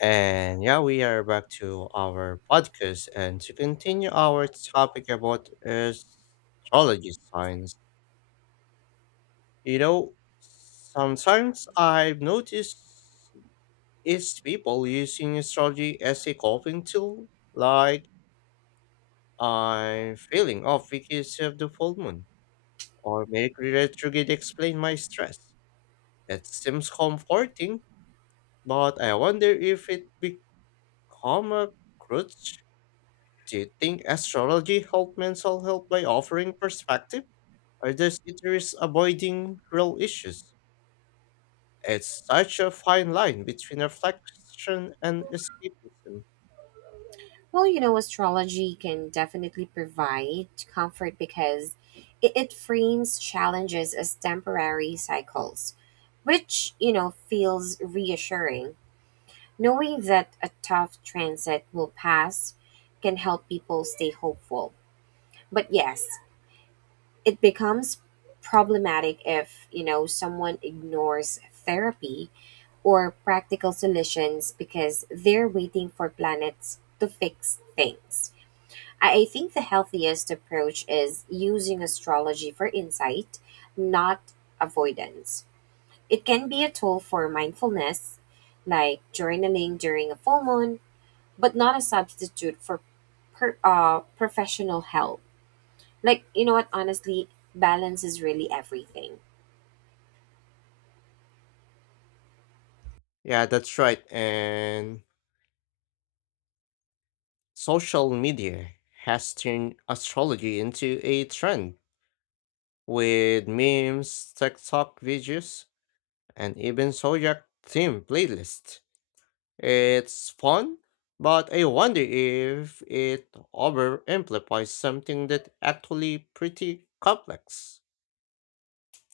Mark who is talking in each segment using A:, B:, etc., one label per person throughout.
A: And yeah, we are back to our podcast and to continue our topic about astrology signs. You know, sometimes I've noticed is people using astrology as a coping tool, like I'm feeling off because of the full moon, or Mercury retrograde explain my stress. It seems comforting, but I wonder if it become a crutch. Do you think astrology helped mental health by offering perspective? Or does it risk avoiding real issues? It's such a fine line between reflection and escapism.
B: Well, astrology can definitely provide comfort because it frames challenges as temporary cycles, which, feels reassuring. Knowing that a tough transit will pass can help people stay hopeful. But yes, it becomes problematic if, someone ignores therapy or practical solutions because they're waiting for planets to fix things. I think the healthiest approach is using astrology for insight, not avoidance. It can be a tool for mindfulness, like journaling during a full moon, but not a substitute for professional help. Like, you know what, honestly, balance is really everything.
A: Yeah, that's right. And social media has turned astrology into a trend with memes, TikTok videos, and even zodiac themed playlists. It's fun, but I wonder if it overamplifies something that actually pretty complex.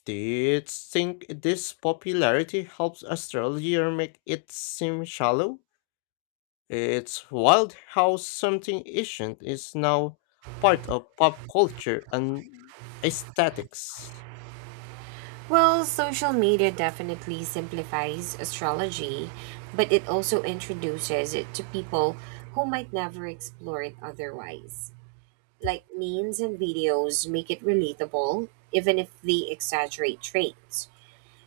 A: Do you think this popularity helps astrology or make it seem shallow? It's wild how something ancient is now part of pop culture and aesthetics.
B: Well, social media definitely simplifies astrology, but it also introduces it to people who might never explore it otherwise. Like memes and videos make it relatable, even if they exaggerate traits.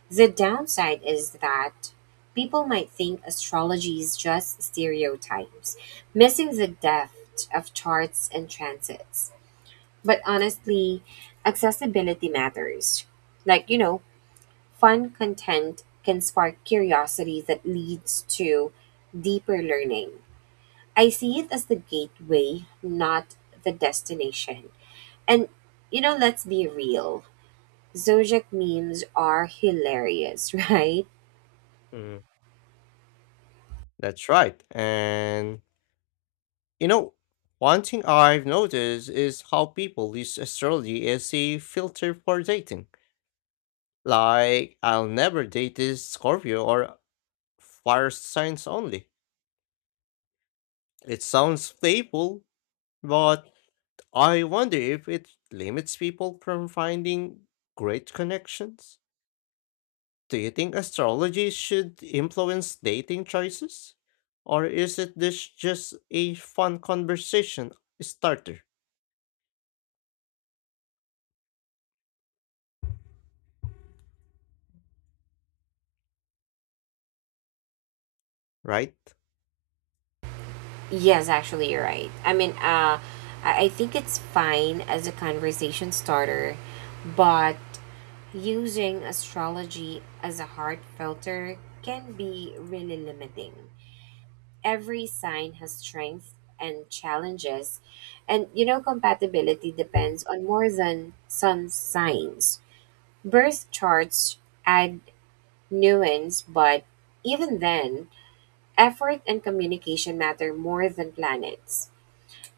B: The downside is that people might think astrology is just stereotypes, missing the depth of charts and transits. But honestly, accessibility matters. Like, fun content can spark curiosity that leads to deeper learning. I see it as the gateway, not the destination. And let's be real. Zojak memes are hilarious, right?
A: Mm, that's right. And you know, one thing I've noticed is how people use astrology as a filter for dating. Like, I'll never date this Scorpio or fire signs only. It sounds playful, but I wonder if it limits people from finding great connections. Do you think astrology should influence dating choices? Or is it this just a fun conversation starter, right?
B: Yes, actually, you're right. I mean, I think it's fine as a conversation starter, but using astrology as a hard filter can be really limiting. Every sign has strengths and challenges, and compatibility depends on more than some signs. Birth charts add nuance, but even then, effort and communication matter more than planets.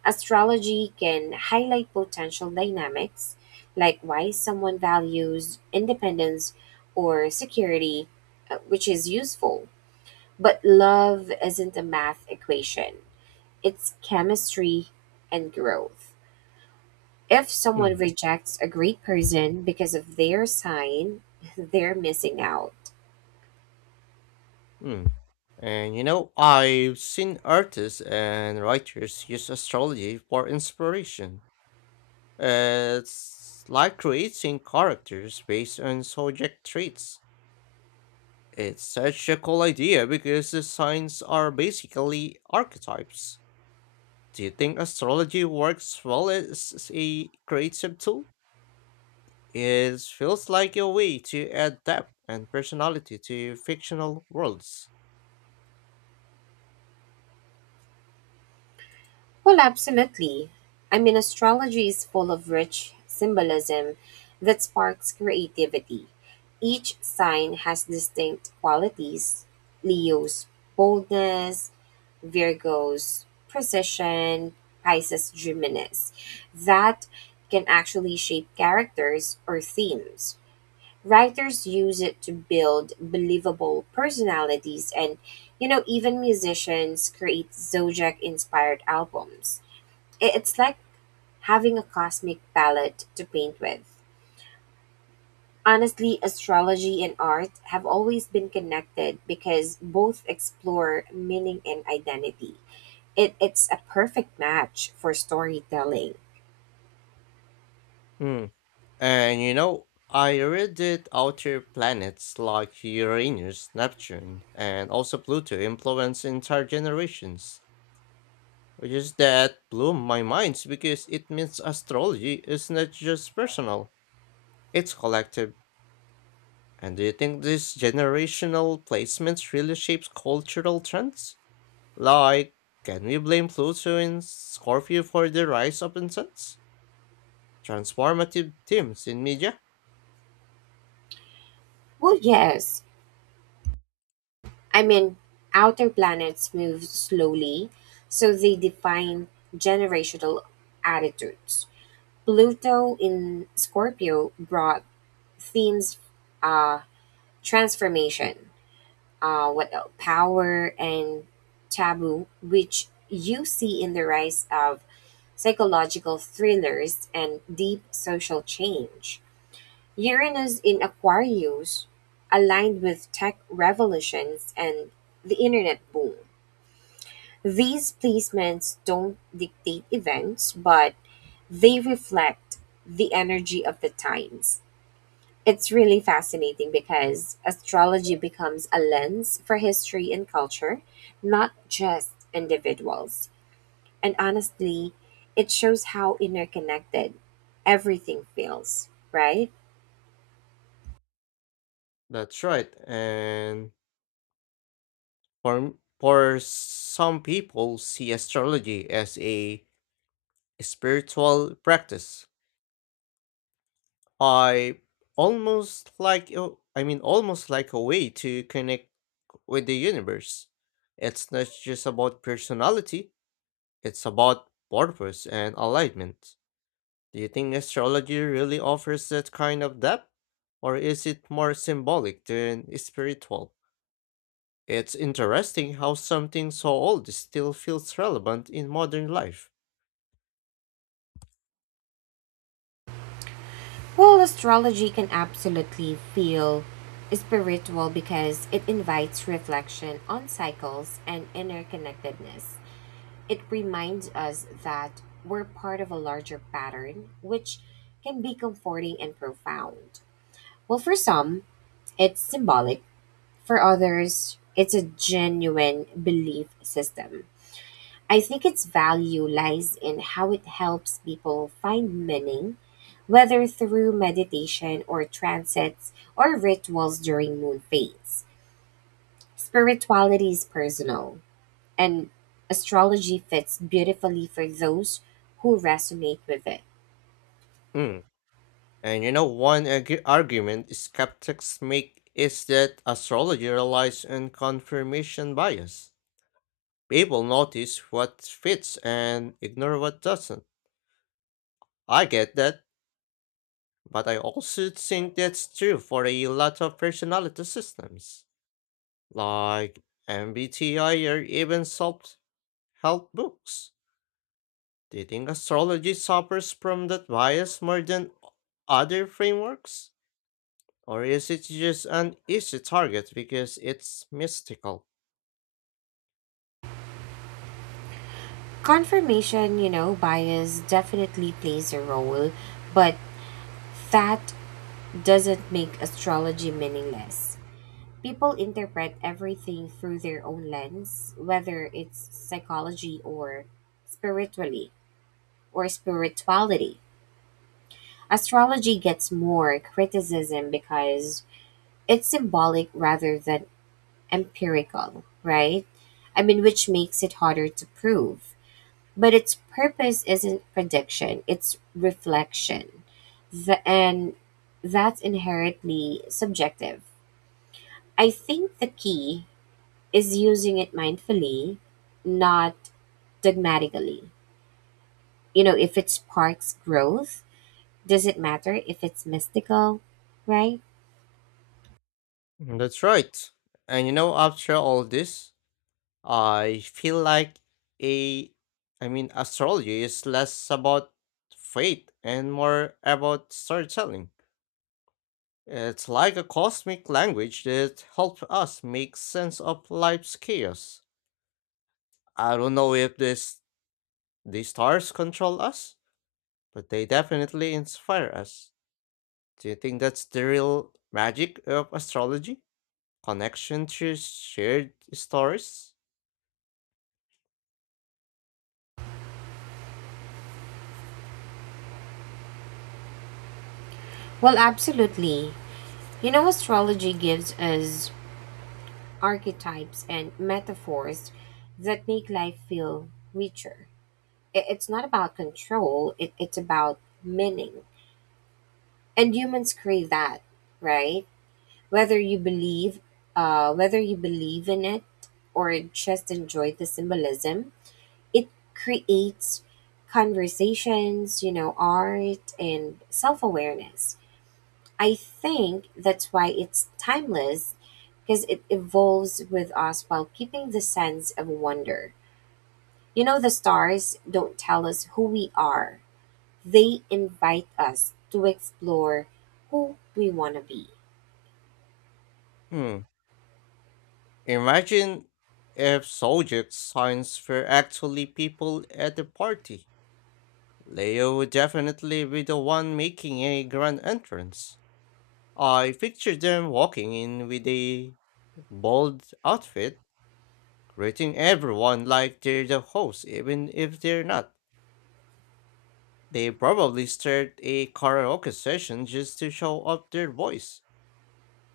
B: Astrology can highlight potential dynamics, like why someone values independence or security, which is useful. But love isn't a math equation, it's chemistry and growth. If someone rejects a great person because of their sign, they're missing out.
A: Hmm. And you know, I've seen artists and writers use astrology for inspiration. It's like creating characters based on subject traits. It's such a cool idea because the signs are basically archetypes. Do you think astrology works well as a creative tool? It feels like a way to add depth and personality to fictional worlds.
B: Well, absolutely. I mean, astrology is full of rich symbolism that sparks creativity. Each sign has distinct qualities: Leo's boldness, Virgo's precision, Pisces' dreaminess. That can actually shape characters or themes. Writers use it to build believable personalities, and even musicians create zodiac inspired albums. It's like having a cosmic palette to paint with. Honestly, astrology and art have always been connected because both explore meaning and identity. It's a perfect match for storytelling.
A: Hmm. And you know, I read that outer planets like Uranus, Neptune, and also Pluto influence entire generations, which is that blew my mind because it means astrology is not just personal, it's collective. And do you think these generational placements really shapes cultural trends? Like, can we blame Pluto in Scorpio for the rise of incense? Transformative themes in media?
B: Well, yes. I mean, outer planets move slowly, so they define generational attitudes. Pluto in Scorpio brought themes, uh transformation, what else? Power and taboo, which you see in the rise of psychological thrillers and deep social change. Uranus in Aquarius aligned with tech revolutions and the internet boom. These placements don't dictate events, but they reflect the energy of the times. It's really fascinating because astrology becomes a lens for history and culture, not just individuals. And honestly, it shows how interconnected everything feels, right?
A: That's right, and For, for some people see astrology as a spiritual practice. I almost like a way to connect with the universe. It's not just about personality, it's about purpose and alignment. Do you think astrology really offers that kind of depth? Or is it more symbolic than spiritual? It's interesting how something so old still feels relevant in modern life.
B: Well, astrology can absolutely feel spiritual because it invites reflection on cycles and interconnectedness. It reminds us that we're part of a larger pattern, which can be comforting and profound. Well, for some, it's symbolic; for others, it's a genuine belief system. I think its value lies in how it helps people find meaning, whether through meditation or transits or rituals during moon phases. Spirituality is personal, and astrology fits beautifully for those who resonate with it.
A: Mm. And you know, one argument skeptics make is that astrology relies on confirmation bias. People notice what fits and ignore what doesn't. I get that, but I also think that's true for a lot of personality systems, like MBTI or even self help books. Do you think astrology suffers from that bias more than other frameworks? Or is it just an easy target because it's mystical?
B: Confirmation, bias definitely plays a role, but that doesn't make astrology meaningless. People interpret everything through their own lens, whether it's psychology or spiritually or spirituality. Astrology gets more criticism because it's symbolic rather than empirical, right? I mean, which makes it harder to prove. But its purpose isn't prediction, it's reflection. And that's inherently subjective. I think the key is using it mindfully, not dogmatically. If it sparks growth, does it matter if it's mystical, right?
A: That's right. And you know, after all this, I feel like a, astrology is less about faith and more about storytelling. It's like a cosmic language that helps us make sense of life's chaos. I don't know if this the stars control us, but they definitely inspire us. Do you think that's the real magic of astrology? Connection through shared stories?
B: Well, absolutely. Astrology gives us archetypes and metaphors that make life feel richer. It's not about control, it's about meaning. And humans crave that, right? Whether you believe whether you believe in it or just enjoy the symbolism, it creates conversations, art and self awareness. I think that's why it's timeless because it evolves with us while keeping the sense of wonder. The stars don't tell us who we are, they invite us to explore who we want to be.
A: Hmm. Imagine if zodiac signs were actually people at the party. Leo would definitely be the one making a grand entrance. I picture them walking in with a bold outfit, greeting everyone like they're the host, even if they're not. They probably start a karaoke session just to show off their voice.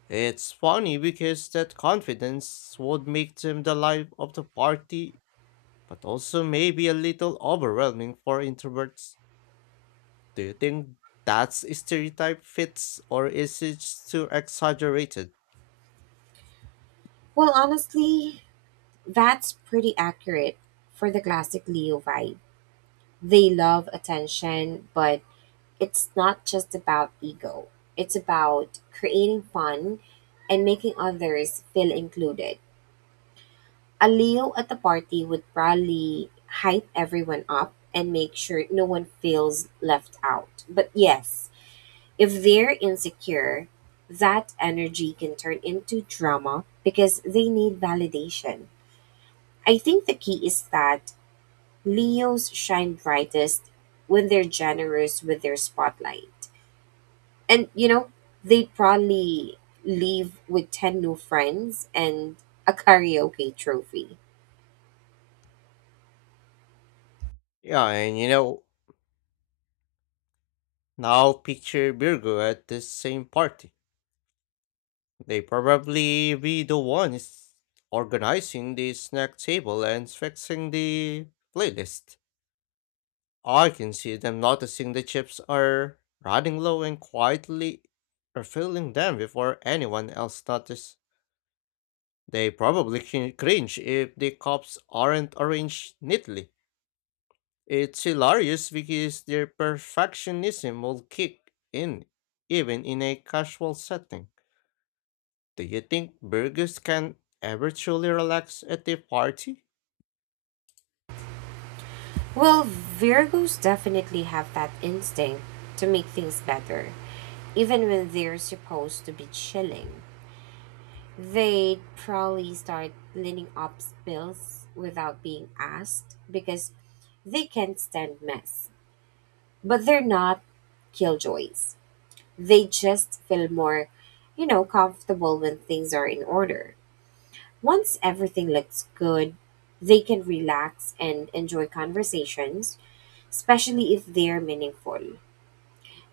A: It's funny because that confidence would make them the life of the party, but also maybe a little overwhelming for introverts. Do you think that stereotype fits or is it just too exaggerated?
B: Well, honestly, that's pretty accurate for the classic Leo vibe. They love attention, but it's not just about ego. It's about creating fun and making others feel included. A Leo at the party would probably hype everyone up and make sure no one feels left out. But yes, if they're insecure, that energy can turn into drama because they need validation. I think the key is that Leos shine brightest when they're generous with their spotlight. And they'd probably leave with 10 new friends and a karaoke trophy.
A: Yeah, and you know, now picture Virgo at this same party. They probably be the ones organizing the snack table and fixing the playlist. I can see them noticing the chips are running low and quietly refilling them before anyone else notices. They probably cringe if the cups aren't arranged neatly. It's hilarious because their perfectionism will kick in even in a casual setting. Do you think burgers can ever truly relax at a party?
B: Well, Virgos definitely have that instinct to make things better, even when they're supposed to be chilling. They'd probably start cleaning up spills without being asked because they can't stand mess, but they're not killjoys. They just feel more, comfortable when things are in order. Once everything looks good, they can relax and enjoy conversations, especially if they're meaningful.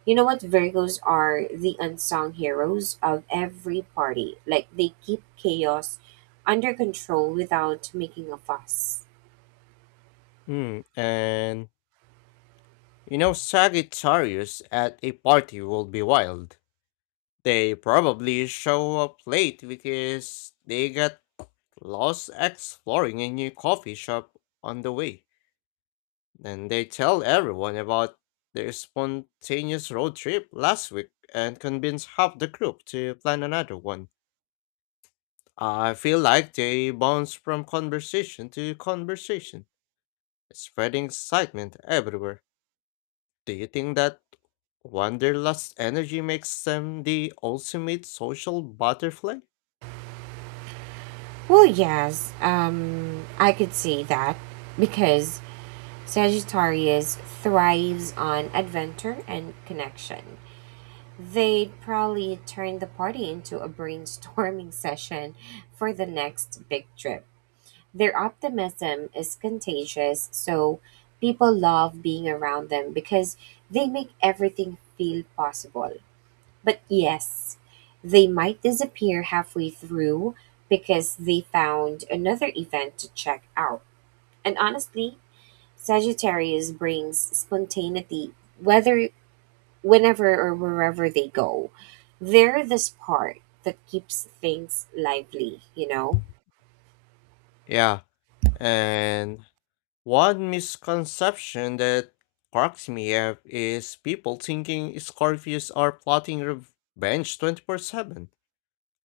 B: You know what? Virgos are the unsung heroes of every party. Like, they keep chaos under control without making a fuss.
A: Hmm, and you know, Sagittarius at a party will be wild. They probably show up late because they got lost exploring a new coffee shop on the way. And they tell everyone about their spontaneous road trip last week and convince half the group to plan another one. I feel like they bounce from conversation to conversation spreading excitement everywhere. Do you think that wanderlust energy makes them the ultimate social butterfly?
B: Well, yes, I could see that because Sagittarius thrives on adventure and connection. They'd probably turn the party into a brainstorming session for the next big trip. Their optimism is contagious, so people love being around them because they make everything feel possible. But yes, they might disappear halfway through because they found another event to check out. And honestly, Sagittarius brings spontaneity whether whenever or wherever they go. They're the spark that keeps things lively, you know?
A: Yeah, and one misconception that cracks me up is people thinking Scorpios are plotting revenge 24/7.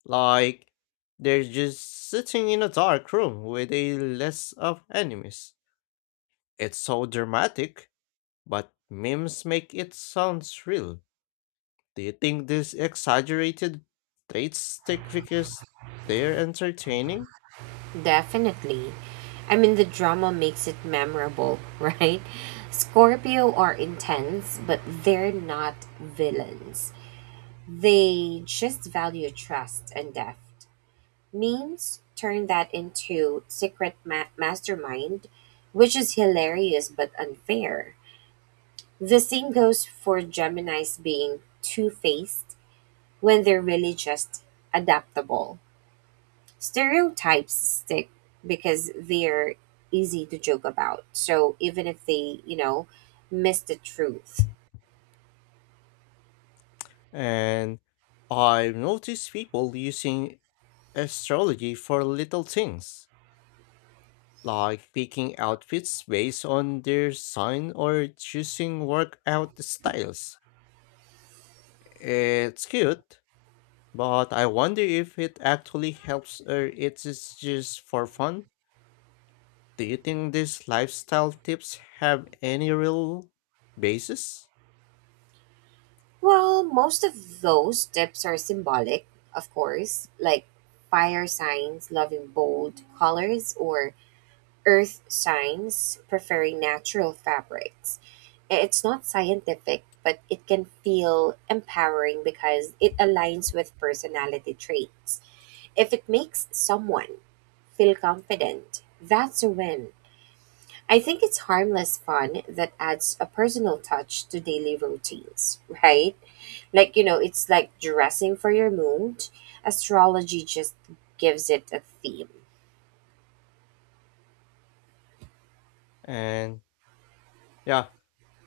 A: Like, they're just sitting in a dark room with a list of enemies. It's so dramatic, but memes make it sound real. Do you think these exaggerated traits stick because they're entertaining?
B: Definitely. I mean, the drama makes it memorable, right? Scorpio are intense, but they're not villains. They just value trust and depth. Memes turn that into secret mastermind, which is hilarious but unfair. The same goes for Geminis being two faced when they're really just adaptable. Stereotypes stick because they're easy to joke about. So even if they, miss the truth.
A: And I've noticed people using astrology for little things, like picking outfits based on their sign or choosing workout styles. It's cute, but I wonder if it actually helps or it is just for fun. Do you think these lifestyle tips have any real basis?
B: Well, most of those tips are symbolic, of course, like fire signs loving bold colors or earth signs preferring natural fabrics. It's not scientific, but it can feel empowering because it aligns with personality traits. If it makes someone feel confident, that's a win. I think it's harmless fun that adds a personal touch to daily routines, right? Like, it's like dressing for your mood. Astrology just gives it a theme.
A: And yeah,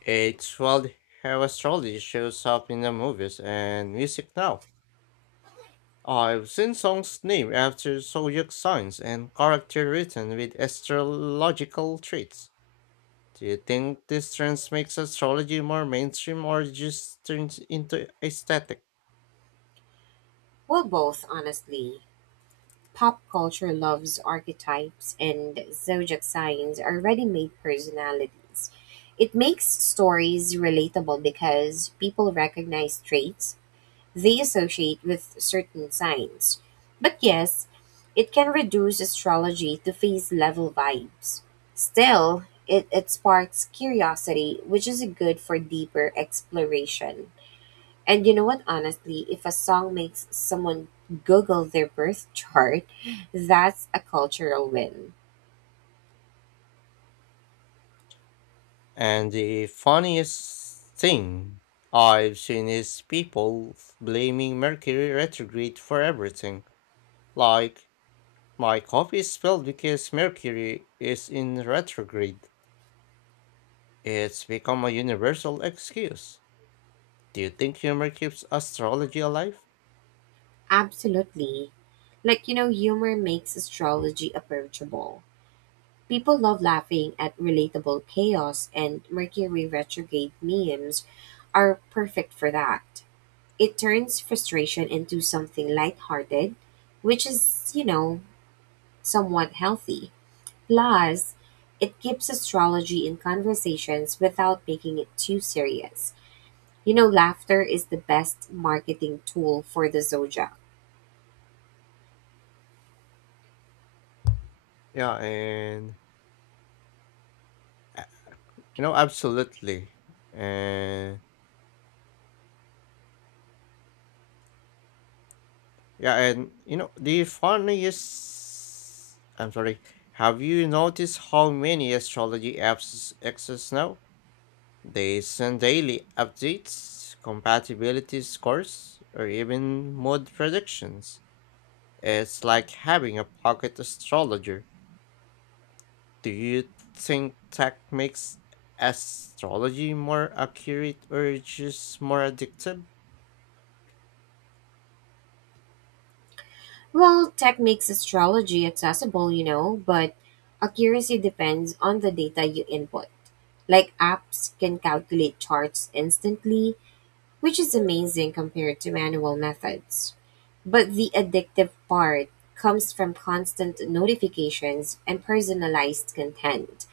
A: it's well, Heraclides shows up in the movies and music now. I've seen songs named after zodiac signs and character written with astrological traits. Do you think this trend makes astrology more mainstream or just turns into aesthetic?
B: Well, both, honestly. Pop culture loves archetypes, and zodiac signs are ready made personalities. It makes stories relatable because people recognize traits they associate with certain signs. But yes, it can reduce astrology to phase level vibes. Still, it sparks curiosity, which is good for deeper exploration. And you know what, honestly, if a song makes someone Google their birth chart, that's a cultural win.
A: And the funniest thing I've seen is people blaming Mercury retrograde for everything. Like, my coffee is spilled because Mercury is in retrograde. It's become a universal excuse. Do you think humor keeps astrology alive?
B: Absolutely. Like, humor makes astrology approachable. People love laughing at relatable chaos, and Mercury retrograde memes are perfect for that. It turns frustration into something lighthearted, which is, somewhat healthy. Plus, it keeps astrology in conversations without making it too serious. Laughter is the best marketing tool for the zodiac.
A: Yeah, and uh, you know, absolutely. And yeah, and you know, the funniest. I'm sorry. Have you noticed how many astrology apps exist now? They send daily updates, compatibility scores, or even mood predictions. It's like having a pocket astrologer. Do you think tech makes astrology more accurate or just more addictive?
B: Well, tech makes astrology accessible, but accuracy depends on the data you input. Like apps can calculate charts instantly, which is amazing compared to manual methods. But the addictive part comes from constant notifications and personalized content.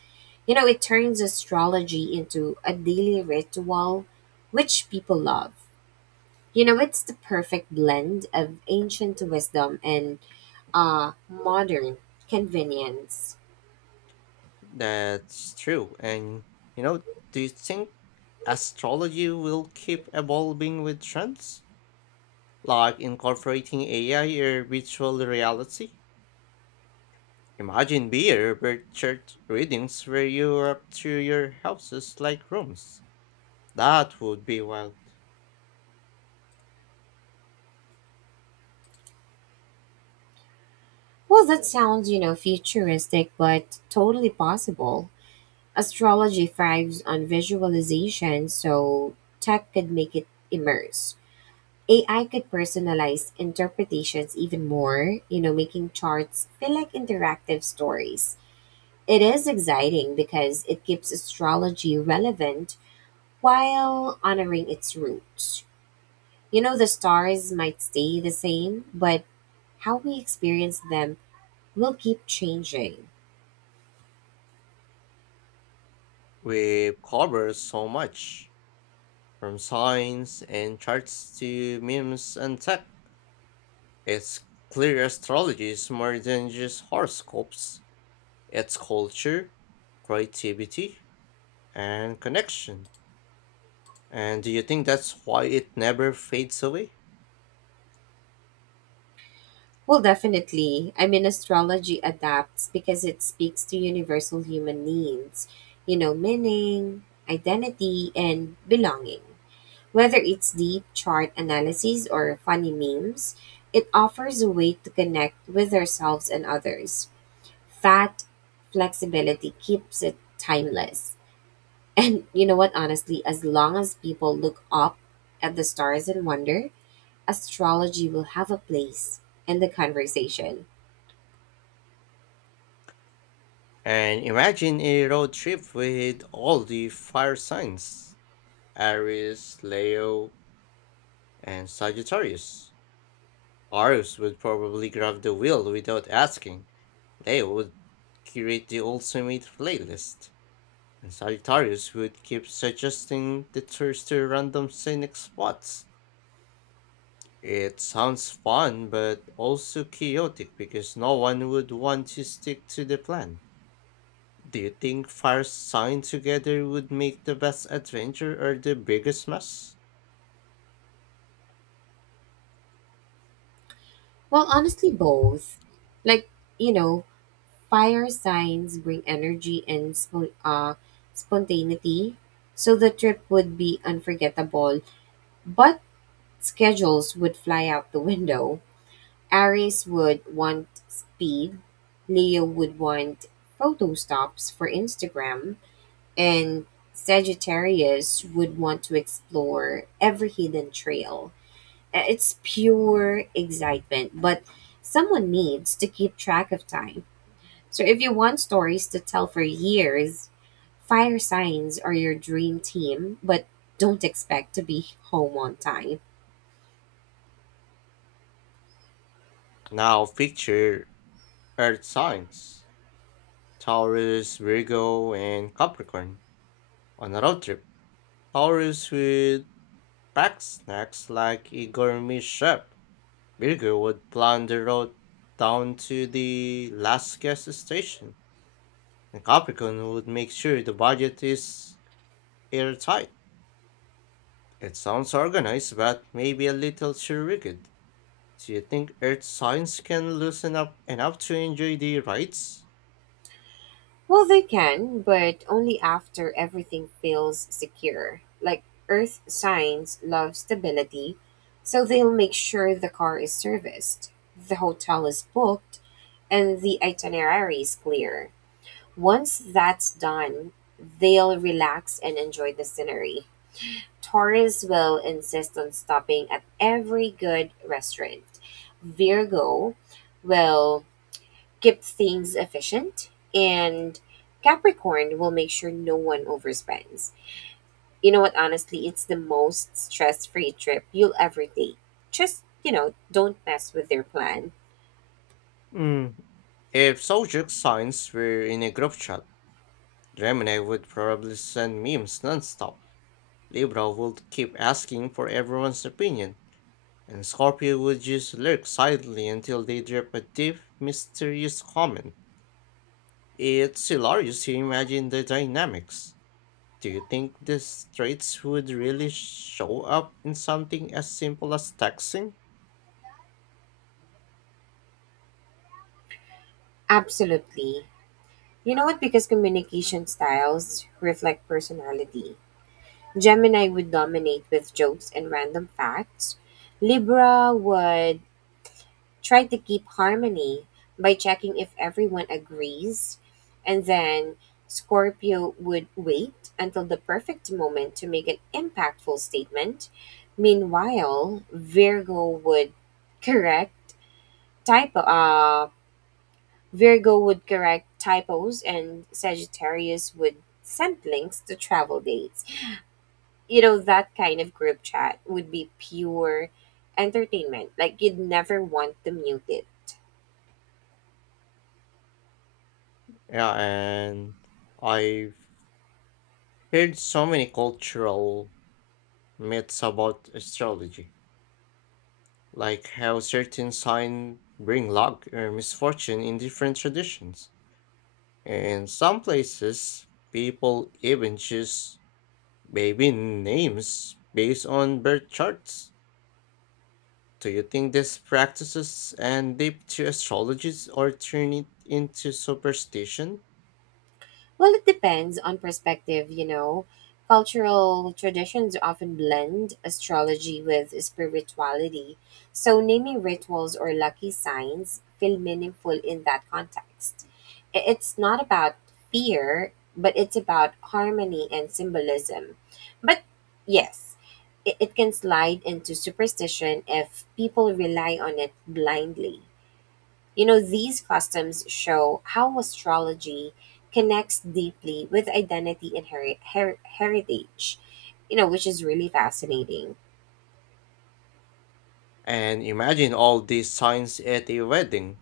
B: It turns astrology into a daily ritual, which people love. It's the perfect blend of ancient wisdom and modern convenience.
A: That's true. And you know, do you think astrology will keep evolving with trends? Like incorporating AI or virtual reality? Imagine beer birth chart readings where you up to your houses like rooms. That would be wild.
B: Well, that sounds, futuristic, but totally possible. Astrology thrives on visualization, so tech could make it immerse. AI could personalize interpretations even more, making charts feel like interactive stories. It is exciting because it keeps astrology relevant while honoring its roots. The stars might stay the same, but how we experience them will keep changing.
A: We've covered so much, from signs and charts to memes and tech. It's clear astrology is more than just horoscopes, it's culture, creativity, and connection. And do you think that's why it never fades away?
B: Well, definitely. I mean, astrology adapts because it speaks to universal human needs, meaning, identity, and belonging. Whether it's deep chart analyses or funny memes, it offers a way to connect with ourselves and others. That flexibility keeps it timeless. And you know what, honestly, as long as people look up at the stars in wonder, astrology will have a place in the conversation.
A: And imagine a road trip with all the fire signs Aries, Leo, and Sagittarius. Arius would probably grab the wheel without asking. Leo would curate the ultimate playlist, and Sagittarius would keep suggesting detours to random scenic spots. It sounds fun, but also chaotic because no one would want to stick to the plan. Do you think fire sign together would make the best adventure or the biggest mess?
B: Well, honestly, both. Like, you know, fire signs bring energy and spontaneity, so the trip would be unforgettable, but schedules would fly out the window. Aries would want speed, Leo would want photo stops for Instagram, and Sagittarius would want to explore every hidden trail. It's pure excitement, but someone needs to keep track of time. So if you want stories to tell for years, fire signs are your dream team, but don't expect to be home on time.
A: Now picture earth signs Taurus, Virgo, and Capricorn. On a road trip, tourists would pack snacks like a gourmet chef. Virgo would plan the road down to the last gas station, and Capricorn would make sure the budget is airtight. It sounds organized, but maybe a little too rigid. Do you think Earth signs can loosen up enough to enjoy the rides?
B: Well, they can, but only after everything feels secure. Like, Earth signs love stability, so they'll make sure the car is serviced, the hotel is booked, and the itinerary is clear. Once that's done, they'll relax and enjoy the scenery. Taurus will insist on stopping at every good restaurant. Virgo will keep things efficient, and Capricorn will make sure no one overspends. You know what, honestly, it's the most stress-free trip you'll ever take. Just, don't mess with their plan.
A: Hmm. If Zodiac signs were in a group chat, Gemini would probably send memes nonstop. Libra would keep asking for everyone's opinion, and Scorpio would just lurk silently until they drop a deep, mysterious comment. It's hilarious to imagine the dynamics. Do you think these traits would really show up in something as simple as texting?
B: Absolutely. You know what, because communication styles reflect personality. Gemini would dominate with jokes and random facts. Libra would try to keep harmony by checking if everyone agrees, and then Scorpio would wait until the perfect moment to make an impactful statement. Meanwhile, correct typo uh Virgo would correct typos, and Sagittarius would send links to travel dates. That kind of group chat would be pure entertainment. Like, you'd never want to mute it.
A: Yeah, and I've heard so many cultural myths about astrology, like how certain signs bring luck or misfortune in different traditions. In some places, people even choose baby names based on birth charts. Do you think these practices end deep to astrologies or turn it into superstition?
B: Well, it depends on perspective, Cultural traditions often blend astrology with spirituality, so naming rituals or lucky signs feel meaningful in that context. It's not about fear, but it's about harmony and symbolism. But yes, it can slide into superstition if people rely on it blindly. These customs show how astrology connects deeply with identity and heritage, which is really fascinating.
A: And imagine all these signs at a wedding.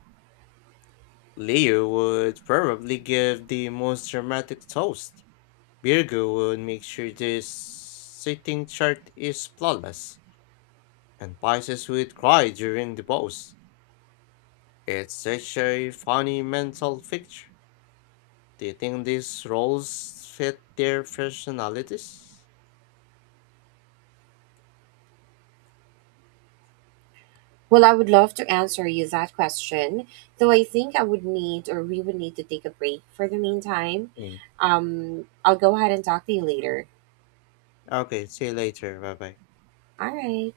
A: Leo would probably give the most dramatic toast. Virgo would make sure the sitting chart is flawless. And Pisces would cry during the pose. It's such a funny mental picture. Do you think these roles fit their personalities?
B: Well, I would love to answer you that question, though I think I would need, or we would need, to take a break for the meantime.
A: Mm.
B: I'll go ahead and talk to you later.
A: Okay, see you later. Bye bye.
B: All right.